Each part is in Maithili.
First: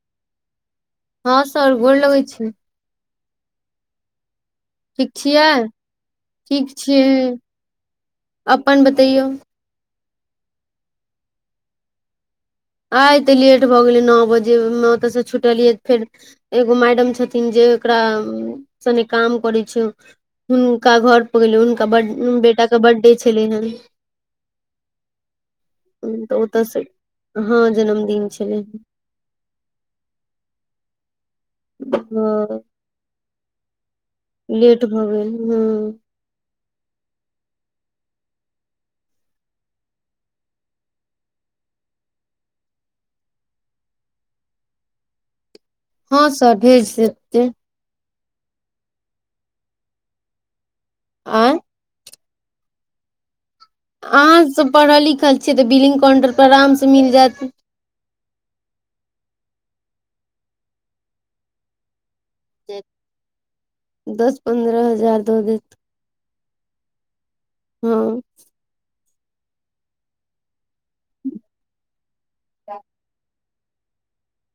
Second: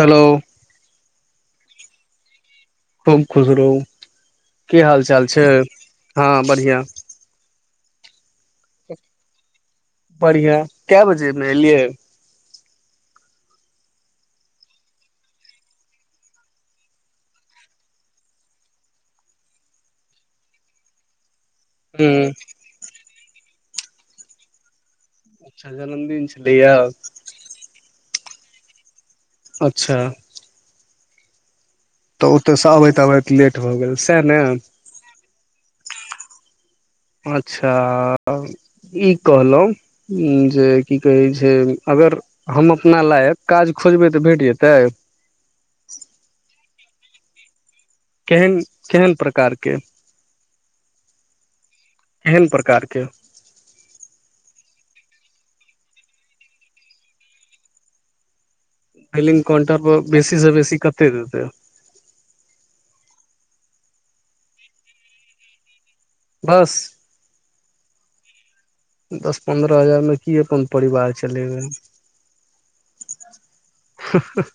हलो हँ सर गोर लगै छी खूब खुश रहु की हाल चाल छै हँ बढ़िआँ हूँ अपन बतैयौ बढ़िया कै बजे में एलियै आइ त लेट भऽ गेलै नओ बजे में ओतयसँ छुटलियैऽ फेर एगो मैडम छथिन जे एकरा सने काम करै छै हुनका घरपर गेलै हुनका ब ह बेटाके बर्थडे छलै हेन अच्छा जनमदिन छलैया हँ जन्मदिन छल अच्छा तऽ हँ ओतयसँ अबैत बैत लेट भऽ गेल सएह न तऽभ गेल हू अच्छा इ कहलहुँ उ जे की कहै छै अगर हम अपना लायक काज खोजबै तऽ भेट जेतै हँ सर भेट जेतै केहन केहन प्रकार के आय केहन प्रकार के अहाँसब पढ़ल लिखल छियै तऽ बिलिंग काउंटर पर आराम से मिल जायत बिलिंग काउंटर पर बेसी से बेसी कते देतै दस पन्द्रह हजार दऽ देत बस हँ दस पन्द्रह हजार में की अपन परिवार चलेबे हं हं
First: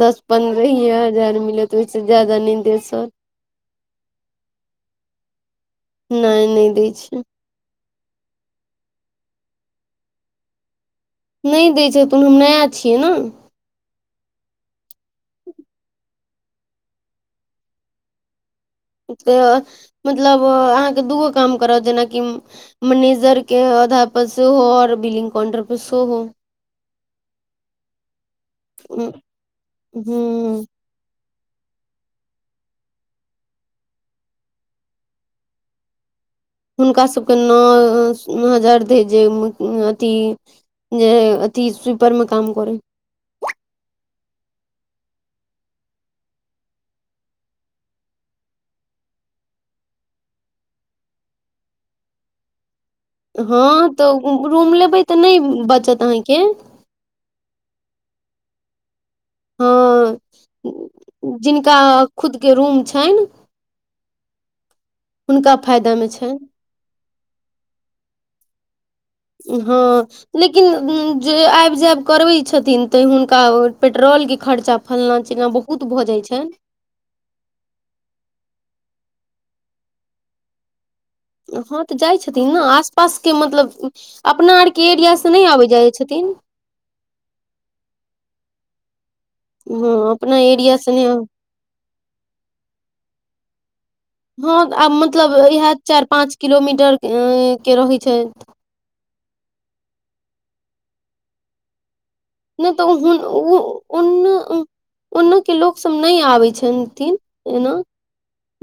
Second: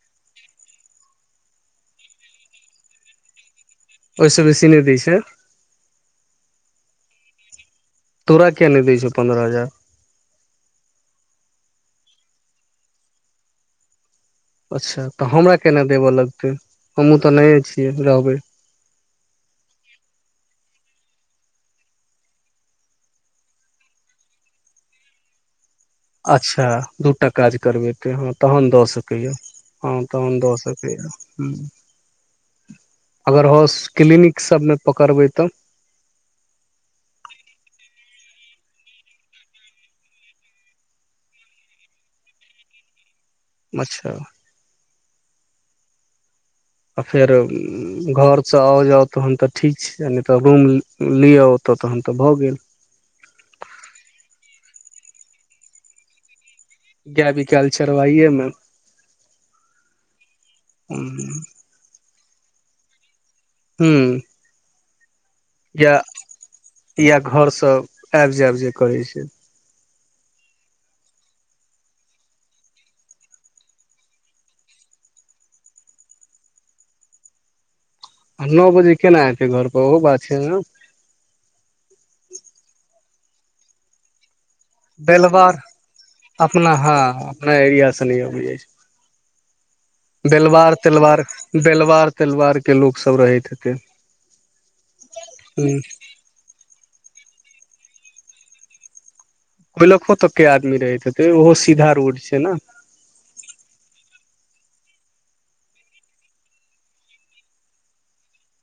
दस पन्द्रहहीए हजार मिलत ओइसे ज्यादा नइ देत सर ओइसँ बेसी नइ दै छै नहि नै दै छिए तोरा किया नहि दे छौ पन्द्रह हजार नहि दै छथिुन हम नया छियै न अच्छा तऽ हमरा केना देबय लगतै हमहूँ त नये छियै रहबै तऽ मतलब अहाँकेँ दूगो काम करत जेनाकि मैनेजर के आधा पर सेहो आओर बिलिग काउंटर पर सेहो अच्छा दुटा काज करबेते ह तहन दऽ हूँ सकैया ह तहन दऽ सके अगर हाउस क्लिनिक सभमे पकड़बै तब हुनका सभके नौ हजार जे अथि जे अथि स्वीपर मे काम कर अच्छा आ फेर घरसँ आउ जाउ तहन तऽ ठीक छै आ नहि तऽ रूम लिअ ओतऽ तहन तऽ भऽ गेल हँ तऽ रूम लेबै तऽ नइ बचत अहाँके गाय बिकेल चरवाहिए हँ जिनका खुद के रूम छैन हू हुनका फायदा मे छैन घर सभ आबि जायब जे करे छै ह लेकिन जे आबि जायब करबैत छथिन त हुनका पेट्रोलके खर्चा फंल्ला चिल्ला बहुत भऽ जाइत छै। नौ बजे केना ऐते घर पर ओहो बात छै ने ह तऽ जाइ छथिन नऽ आस पास के मतलब अपना आरके के एरिया से नहि बेलवार आबै जाइ छथिन। अपना ह अपना एरिया से नहि अबे जाइत हँ छथिन अपना बेलवार एरिया से नहि तेलवार बेलवार तेलवारके लोक सभ रहैत हेतै ह आब मतलब इएह ह चारि पाँच किलोमीटर के रहैत छै ब्लिक्क तक के आदमी रहैत हेते ओहो सीधा रोड छै ने नहि तऽ उ ऑन ओनेके लोकसभ नहि आबै छथिन ऐना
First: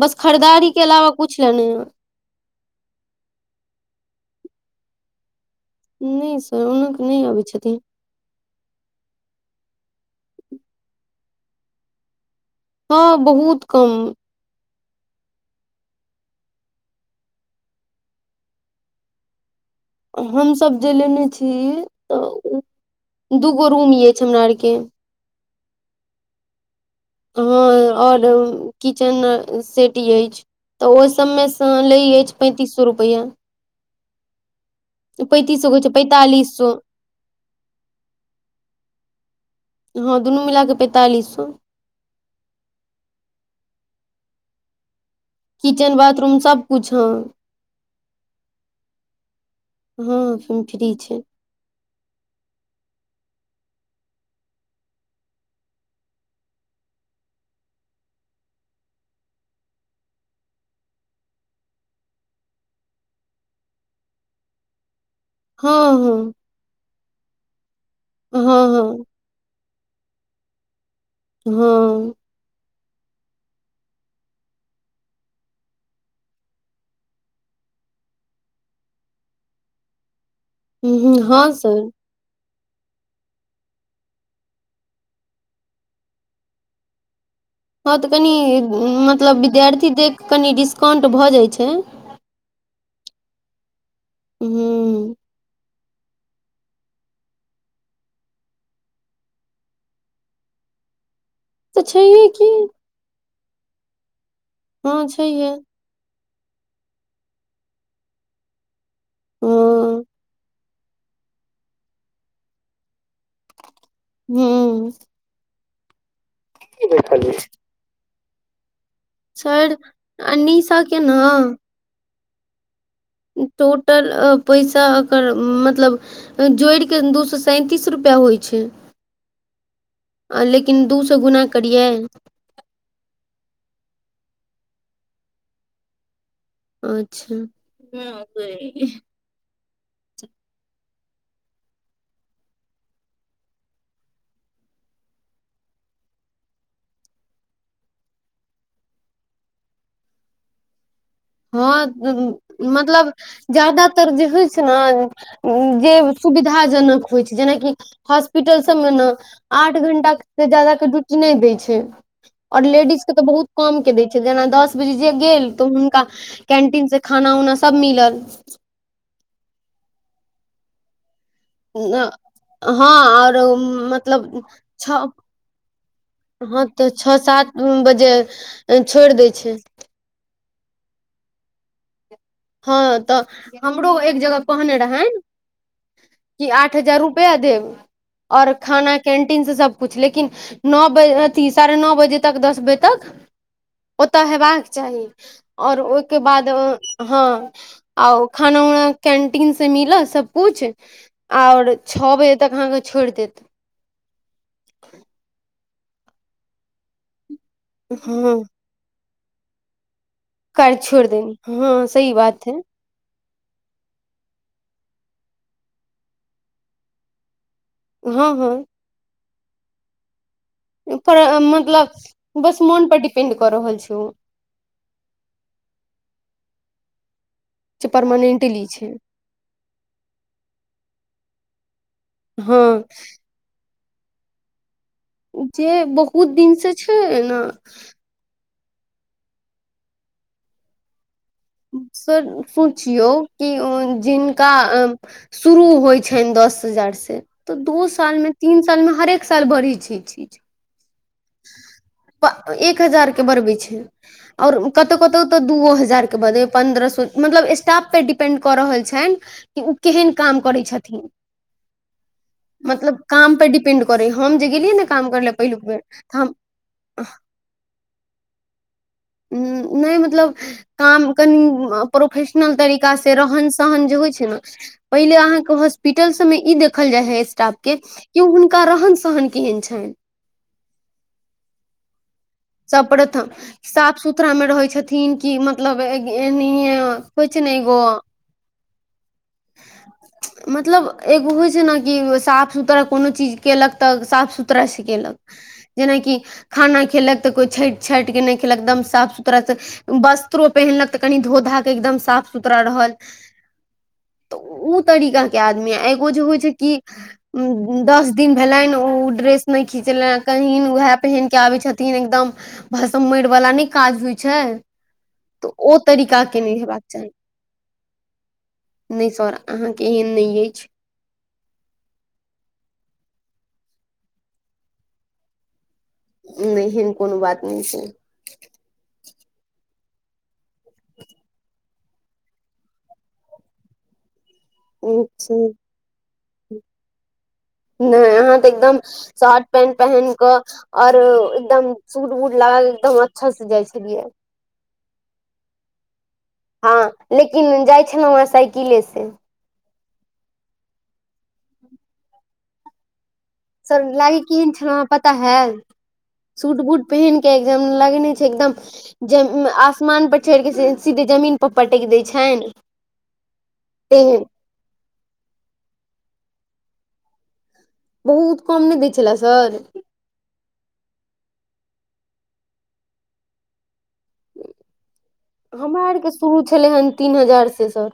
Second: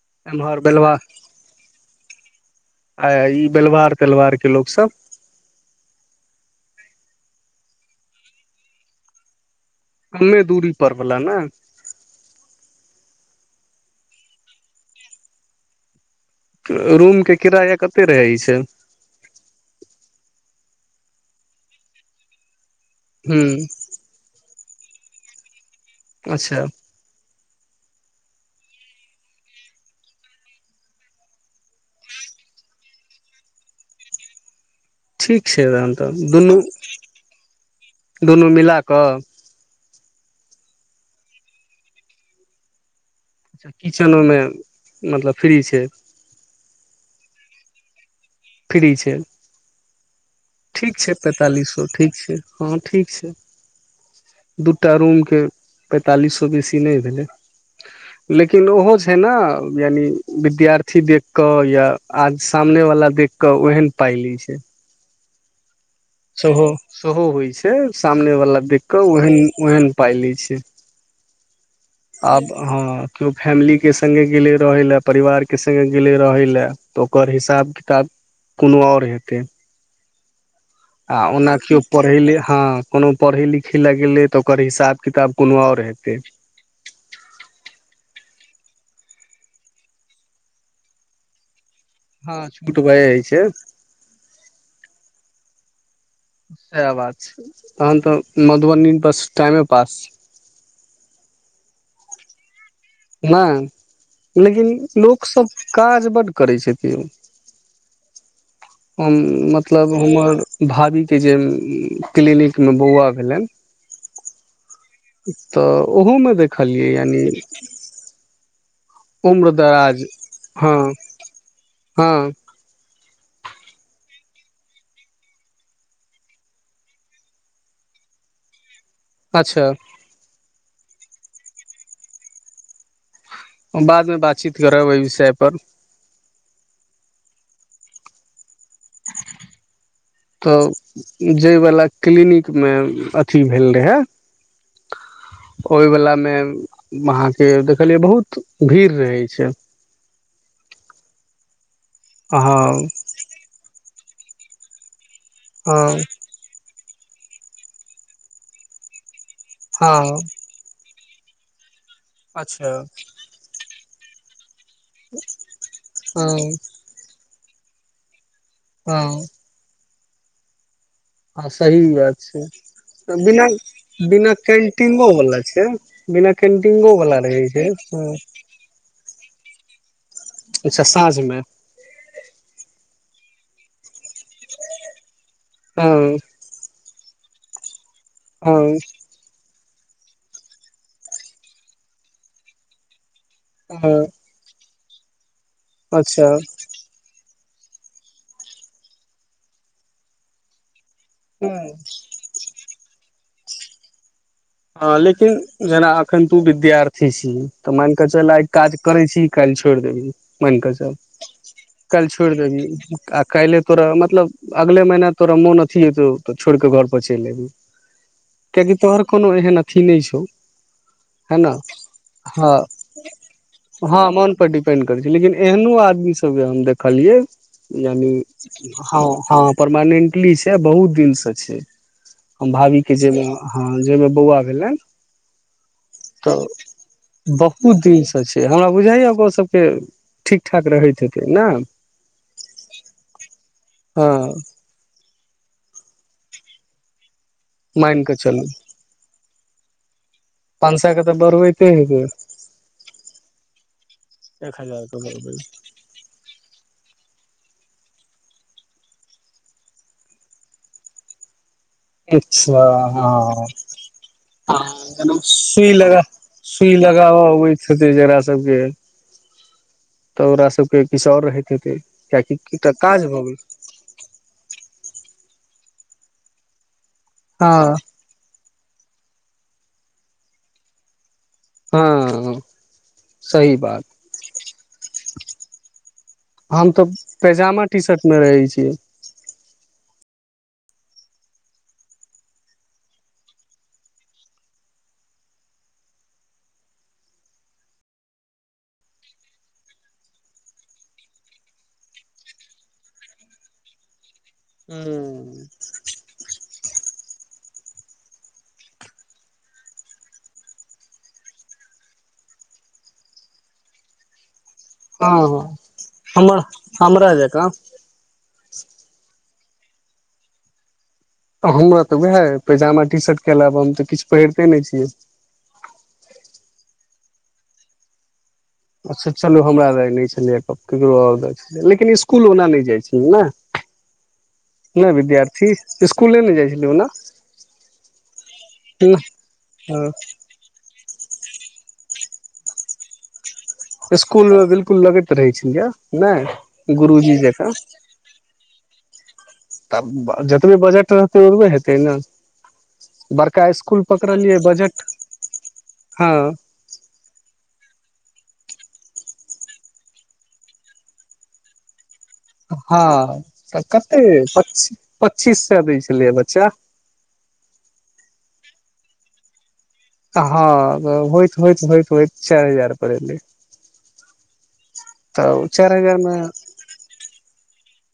बस एम्हर खरीदारी के बेलवार अलावा कुछ लेऽ न आ ई बेलवार तेलवारके लोक सभ निशी तऽ ऑन नहि अबैत छथिन कमे दूरी पर भले न ह बहुत कम रूम के किराया कते रहै छै हमसभ जे लेने छी ह तऽ दुगो रूम अछि हमरा आर के अच्छा। हँ आओर किचेन सेट अछि ओह सबमे से लै अछि पैंतीस सए रुपैआ ठीक पैंतीस छै सए कहै तहनतऽ पैंतालिस दुनू सए दुनू मिलाकऽ। हँ दुनू मिल कऽ पैंतालिस सए अच्छा किचनो मे मतलब। फ्री छै किचेन बाथरूम सबकुछ हँ फ्री छै हँ सु ठीक छै पैंतालिसो ठीक छै हँ ठीक छै दूटा रूम के पैंतालि सो बेसी नहि भेलै। [inaudible] लेकिन ओहो छै ने यानि विद्यार्थी देखिकऽ या आज सामने वाला देख कौ एहन पा लै छ हँ हँ सेहो होइ छै सामने हँ वला देख हँ कऽ ओहन ओहन पाय लै छै हँ आब हँ केओ फैमिलीके संगे गेले रहै लए परिवार के संगे गेलै रहै लए तऽ ओकर हिसाब किताब कोनो ओर हेतै हूँ आ हँ ओना ओ सर पढ़ैले हँ कोनो पढ़ै लिखै लगै तऽ ओकर हिसाब किताब कोनो ओर हेतै हँ तऽ कनि मतलब विद्यार्थी देख कऽ कनि डिस्काउंट भऽ जाइ छै हँ छूट भ हइ छै हू सएह बात छै तहन तऽ मधुबनी बस टाइमे पास छै तऽ छैहे की नहि लेकिन हँ छैहे लोकसभ काज बड्ड करै छथिन [inaudible] हम मतलब हँ हमर भाभीके जे क्लिनिक में बौआ भेलनि हूँ तऽ ओहो में देखलियै यानि सर उम्रदराज हँ अनीशा के ने हँ टोटल पैसा एकर मतलब जोड़िक कऽ दू सए सैंतीस रुपैआ होइ छै अच्छा लेकिन दू सो गुना करियै बाद में बातचीत करब एहि विषय पर अच्छा तऽ जाइवला क्लिनिक मे अथी भेल रहै ओहि वला में अहाँके देखलियै बहुत भीड़ रहै छै हँ हँ मतलब ज्यादातर जे होइ छै ने हँ जे सुविधाजनक होइ छै जेनाकि हॉस्पिटल सब में ने आठ घंटा हँ जादा के ड्यूटी नै दै छै और अच्छा लेडीज के तऽ बहुत कम के दै छै जेना दस जे गेल तऽ हुनका हँ कैंटीन से खाना उना सब मिलल हँ हँ सही अ बात छै हँ ओरो बिना मतलब बिना छ कैंटीनो वाला छै बिना हँ तऽ कैंटीनो छ‌अ वाला रहै सात छै बजे छोइड़ दै छै अच्छा साँझ में हँ तऽ हमरो एक जगह कहने रहै हँ कि आठ हजार रुपैआ देब और हँ खाना कैन्टीन से सबकुछु लेकिन नओ बजे अथी साढ़े नओ बजे तक दस बजे तक हँ ओतय हेबाक चाही ओर ओहिके अच्छा बाद हँ आ खाना उना कैंटीन से मिलत सबकुछ ओर हँ छओ बजे तक अहाँके छोड़ि देत हँ लेकिन जेना अखन तू विद्यार्थी छी तऽ मान कऽ चल आ हँ काज करै छी कल छोड़ देबी मानक काल्हि चल छोड़ि देनी हँ काल सही छोड़ बात है देबी आ काल्हि तोरा मतलब अगले महीना तोरा मोन अथी ह एतौ तऽ छोड़ि कऽ घर पर चलि अयबी हँ हँ तोहर कोनो एहन अथी नहि छौ पर है न मतलब हँ बस मोन पर डिपेंड कऽ रहल छै हँ मोन पर डिपेंड करै छै लेकिन एहनो आदमी सब जे हम देखलियै जे यानी परमानेंटली छै हँ हँ परमानेंटली छै बहुत दिन से छै हम भभी हँ के जे जाहि में बौआ गैला जे बहुत दिन से छै न अ हमरा बुझाइया ग सबके ठीक ठाक रहै छै ने सर सोचियौ कि हँ जिनका शुरू होइ छइन दस हजार तऽ दू मान कऽ साल में चलू तीन साल में हरेक साल बढ़ै छै ई चीज पाँच सए के तऽ बढ़बैते हेबै एक हजार के बरबी छै ओर एक हजार तऽ के कतहु बढ़बै तऽ दूओ हजारके बदै पन्द्रह सए मतलब स्टाफपर डिपेंड कऽ रहल छनि कि ओ केहन काम करै छथिन अच्छा मतलब काम पर डिपेंड करै हम जे गेलियै ने काम हँ करै लए पहिलुक सुई बेर लगा तऽ हम सुई लगाबऽ अबैत हेतै जकरा सबके उ नहि तऽ मतलब ओकरा सबके किछु काम आओर कनि रहैत हेतै कियाकि प्रोफेशनल एकटा तरीका काज से भऽ रह गेल जे होइ छै ने पहिले अहाँके हॉस्पिटल सबमे ई देखल जाइ हे स्टाफ के हँ की हुनका रहन सहन केहन छनि हँ सब प्रथम सही बात साफ सुथरा में रहै छथिन कि मतलब एनाहिए किछ ने एगो हो छिय हं मतलब एगो होइ छै ने कि साफ सुथरा कोनो चीज कयेलक तऽ साफ सुथरासँ कयलक जेनाकि खाना खेलक तऽ कोइ छठि छठि के नहि खेलक एकदम साफ सुथरास से वस्त्रो पहिनलक तऽ कनि धोधाके एकदम साफ सुथरा रहल तऽ ओ तरीकाे हँ आदमी एगो जे होइ छै कि दस दिन भेलनि ओ ड्रेस नहि खिचले कही उएह पहिन के आबे छथिन तीन एकदम भसम मर वाला नहि काज होइ छै तऽ हँ ओ तरीका हमर के नि हेबाक चाही हमरा जकाँ नहि सर अहाँके एहन नहि अछि त हमरा तऽ उएह पैजामा टीशर्ट के अलावा हम तऽ किछु पहिरते नहि छियै नै एहन कोनो बात नहि छै अच्छा चलू हमरा ला नहि छलै गप ककरो और छल लेकिन इसकुल ओना नहि जाइ छलै ने [inaudible] नहि छै विद्यार्थी इसकुल नहि जाइ छलै ओना नहि आहा तऽ एकदम शर्ट पेंट पहिन कऽ और एकदम सूट उट लागल एकदम अच्छा से जाय छै इसकुल मे बिलकुल लगैत रहै छलैय नहि हँ गुरुजी जकाँ लेकिन जाइ छलहुँ ह साइकिले से तब जतबे बजट रहतै ओतबे हेतै ने बड़काइ सर लागे केहन छल हँ पता हय हँ सूट बूट पहिन के एकदम लगेने छै एकदम आसमान पर चढ़ के सीधे जमीन प पटैकि दै छनि हँ तऽ कते तेहन प पच्चीस सए दै छलियै बच्चा बहुत कम नै दै छल सर हँ होयत होयत होयत होयत चारि हजार पड़ल एलए हमरा आरके शुरू छलै हेन तीन हजार से सर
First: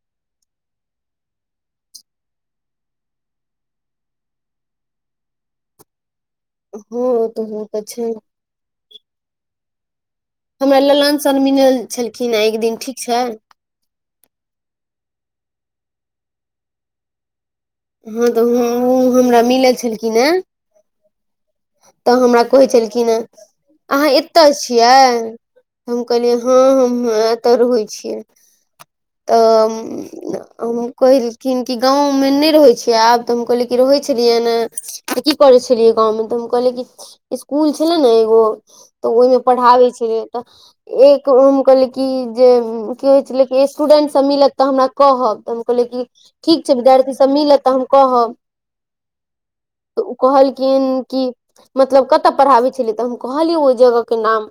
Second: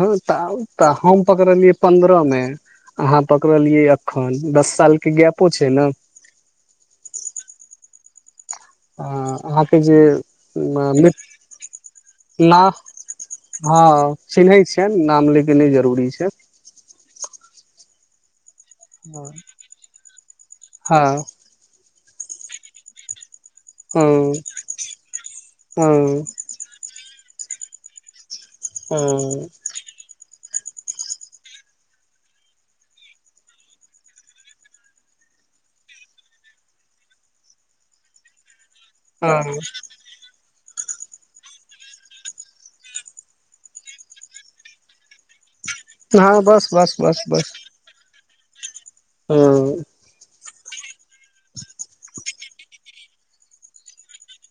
ह त तऽ हम पकरलियै पन्द्रह मे अहाँ पकड़लियै अखन दस साल के गैपो छै ने हँ तऽ ह त छै अ अहाँके जे हमरा ललन सर मिनल छलखिन हँ ना एक दिन ठीक छै हँ चिन्है छियनि नाम लै के नहि जरूरी छै हँ तऽ ओ हँ हमरा मिलल छलखिन हे हँ तऽ हमरा कहै छलखिन अहाँ एतऽ छियै हम हँ कहलियै हँ हम एतऽ रहै छियै हँ तऽ हम कहलखिन की गाँंवो में नहि रहय आब तऽ हम कहल क रहै छलियै ने त की करै छलियै गाँव मे तऽ हम कहलियै कि ईस्कूल छले ने एगो तऽ ओहिमे पढ़ाबै छलै तऽ एक अम कहले क कि जे की होइ छले स्टूडेंट सब मिलत तऽ हमरा कहब हँ ठीक बस छै बस विद्यार्थी बस सब बस मिलत तऽ हम कहब हँ तऽ ओ कहलखिन कि मतलब कतऽ पढ़ाबै छलियै तऽ हम कहलियै ओहि जगह के नाम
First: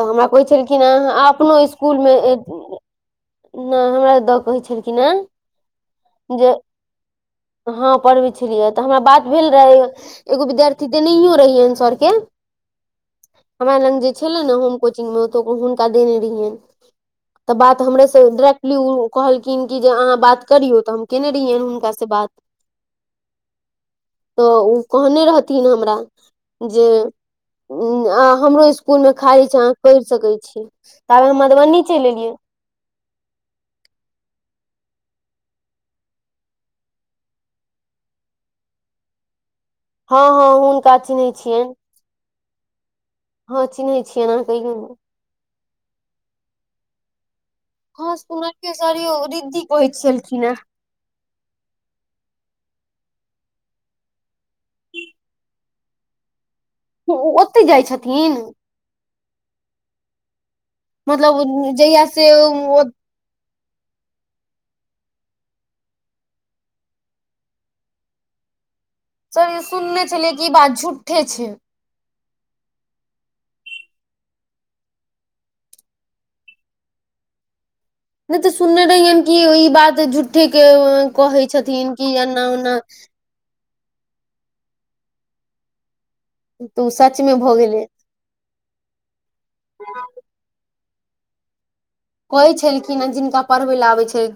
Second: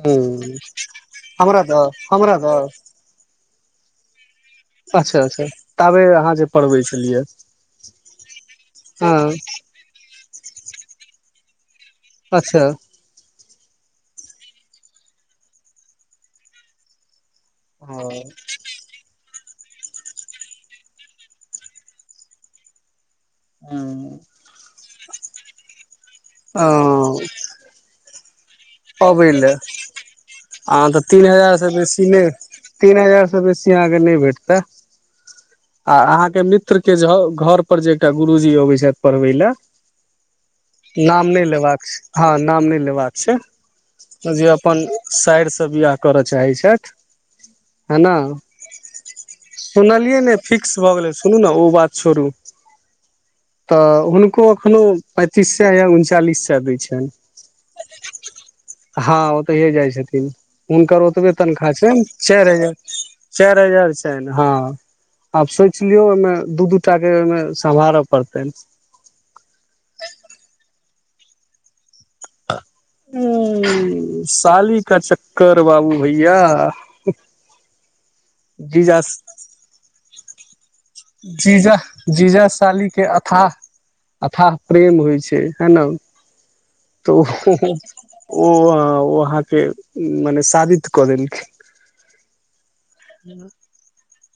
तऽ हमरा कहै हँ छलखिन हेँ अपनो हमरा दऽ इसकुलमे हमरा दऽ नहि हमरा दऽ कहै छलखिन ह अच्छा अच्छा ताबे अहाँ जे पढ़बै छलिय हँ पढ़बे छलियै तऽ हमरा बात भेल रहे एगो विद्यार्थी देनयो रहिये सर के अच्छा हमरा लग जे छलै ने होम कोचिंग मे ओ हुनका देने रहि तऽ बात हमरेसँ ओ डायरेक्टली ओ कहलखिन कि जे अहाँ बात करियौ तऽ हम केने रहियै हुनका से बात हू त उ कहने रहथिन हमरा जे आ हमरो ईस्कूल मे अबै खाजी लए छै अहाँ पढ़ सके छी अहाँ तऽ तीन तआबे हम हजार से मधुबनी बेसी चलि नहि एलियै तीन हजार स बेसी अहाँके नहि भेटत आ अहाँके मित्र के घर पर जे एकटा गुरुजी अबै छथि पढ़बै ल हँ हँ हुनका चिन्है नाम नहि लेबाक छै हँ नाम नहि लेबाक छै अछि जे अपन साइरसँ बियाह करय चाहै छथि है न हँ सुनियौ सर यौ रिद्धि कहै छलखिन हे भ गेल सुनू ने ओ बात छोरु तऽ हुनको अखनो पैस उनचालीस से दै छै [unintelligible] ऊ ओतय जाइ छथिन हँ ओतहिए जाइ छथिन हुनकर ओतबे मतलब तनखाह छै जहिया से चारि हजार चार हजार छै ने हँ ' आब सोच लियौ ओहिमे दू दू टा के ओहिमे समहारे पड़ते सुनने छलियै कि ई बात झू्ठे छै आ [inaudible] उ साली क चक्कर बाबू भैया नहि तऽ सुनने जीजा रहि कि ई बात ठीके कहै छथिन कि एना ओना हाँ अथाह प्रेम होइ छै है ने ओ तऽ सचमे भऽ औहे गेलै ओ ओ अहाँके मने शबित कऽ देलखिन। कहै छलखिन हेँ जिनका पढ़बै लए आबै छै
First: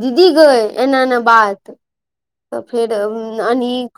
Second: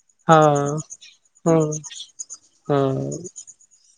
दीदी गय हँ एना एना हँ बात तऽ फेर हँ अनटी